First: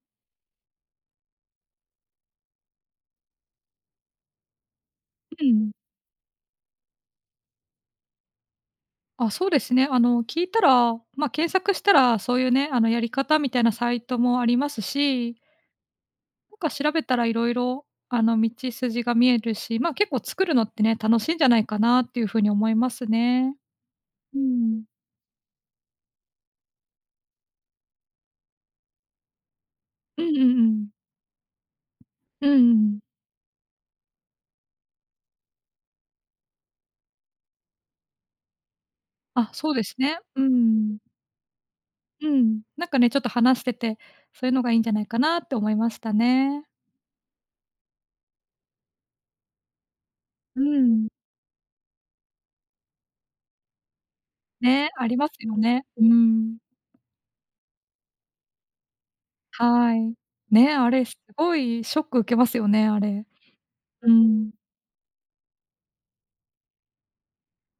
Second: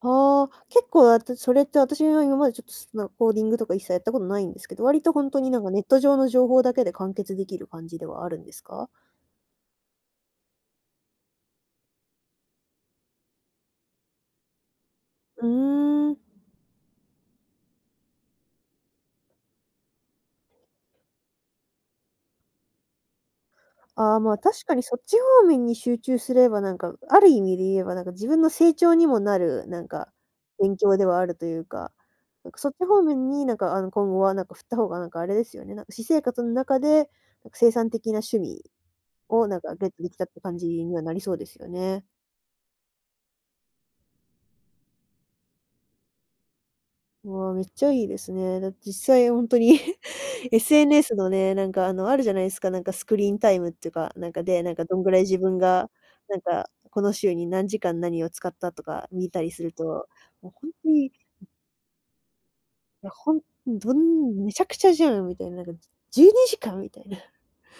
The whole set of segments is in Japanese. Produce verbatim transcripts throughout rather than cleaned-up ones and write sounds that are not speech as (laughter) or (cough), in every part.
ああ、結構私、それって、私は今までちょっと、好きな、コーディングとか一切やったことないんですけど、割とほんとん、にうなんん。か、ネット上の情報だけで完結できる感じではあるんですか？あ、そうですね。あの、聞いたら、ま、検索したら、そういうね、あの、やり方みたいなサイトもありますし。うーん。なんか調べたらいろいろあの、道筋が見えるし、ま、結構作るのってね、楽しいんじゃないかなっていう風に思いますね。あ、ま、う確かにん。そっち方面に集中すれば、なんかある意味で言えば、なんか自分の成長にもなる、なんか、うんうんう勉ん。強ではあるというか、うなんんうかそんっうちん。方面になんかあの、今後はなんか振った方がなんかあれですよね、なんか私生活の中で生産的な趣味、をあ、なんそかうでゲッすトできね、たってうー感じにん。はなりそうですよね。うん、なんかね、ちょっと話してて、そういうのがいんじゃないかなって思いましたね。わあ、めっちゃいいですね。だって実際ほんとに (chuckles) うんうんうん。SNS のね、なんかあの、あるじゃないですか、なんかスクリーンタイムってか、なんかでなんか、ね、どんあぐりらいます自よ分ね。が、うーなんん。か、この週に何時間何を使ったとか見たりするはと、ーい。もうほんね、あとれ、にすごいショック受けますよね、あいや、れ。ほんんどうんん。めちゃくちゃじゃんみたいな、なんか、じゅじゅうにじかんみたいな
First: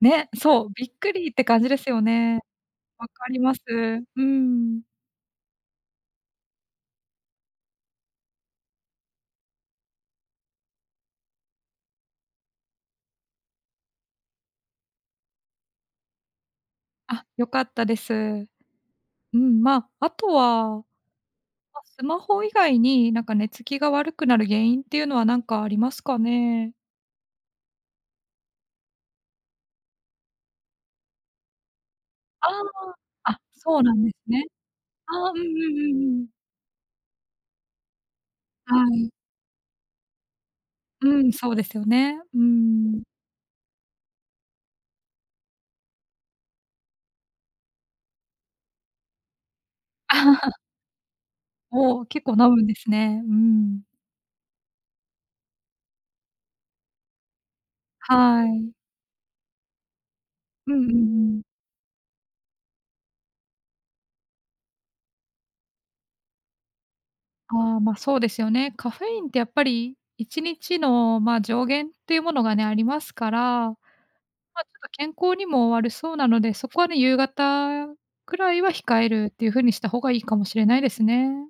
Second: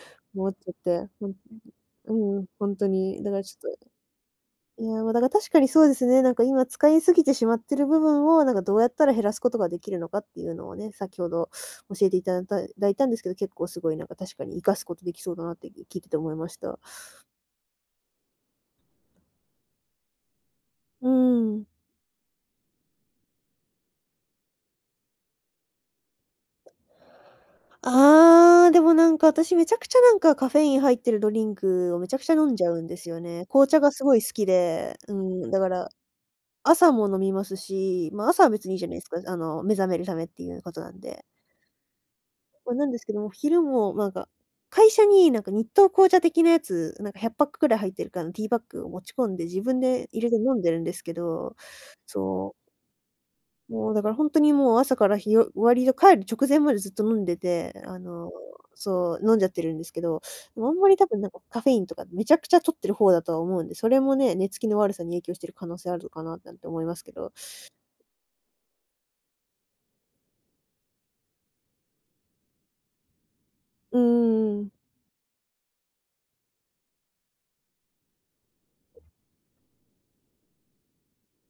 ね、思っそちゃう、っびっくて、うりん、って感じですよ (unintelligible) うね。ん、ほんと分に、かだかりらまちす、ょっと。うん。いやだから確かにそうですね、なんか今使い過ぎてしまってる部分を、なんかどうやったら減らすことが出来るのかっていうのをね、先ほど教えていただだいたんですけど、結構すごいなんか確かに活かすことできそうだなって (unintelligible) 聞いてて思いました。あ、よかったです。うーん、ま、あとは、ま、うーん。スマホ以外に、なんか寝つきが悪くなる原因っていうのは何かありますかね？ああ、でもなんか、私めちゃくちゃなんかカフェイン入ってるドリンクを、めちゃくちゃ飲あんじゃうんですよあ、あ、ね。紅茶そうがなすんでごすい好ね。きで、うああ、うんうんん、だから、うんうん。朝も飲みますし、まあ、朝は別にはいいじゃないですい。か、あの、目覚めるためっていうことなんうで。ん、そうですよね。うーま、なんでん。すけども、昼もなんか、会社になんか日東紅茶的なやつ、何かひゃっパックぐらい入ってるからティーバッグを持ち込んで、自分で入れて飲 (laughs) んでるんですけど、おお、結構そ飲う。むんですね。うーん。もうだからほんとにもう朝から、日を終わりで帰る直前までずっと飲んでて、あの、はーい。そう、飲んじゃってるんですけど、あうんんまうんり多分なんうかん。カフェインとか、滅茶苦茶摂ってる方だとは思うんで、それもね、寝付きの悪さに影響している可能性あるのかななんて思いますけど。ああ、ま、そうですよね。カフェインってやっぱりいちにちのま、上限っていうものがね、ありますから、ま、ちうーょっん。と健康にも悪そうなので、そこはね、夕方くらいは控えるっていう風にした方が、いいかもしれないですね。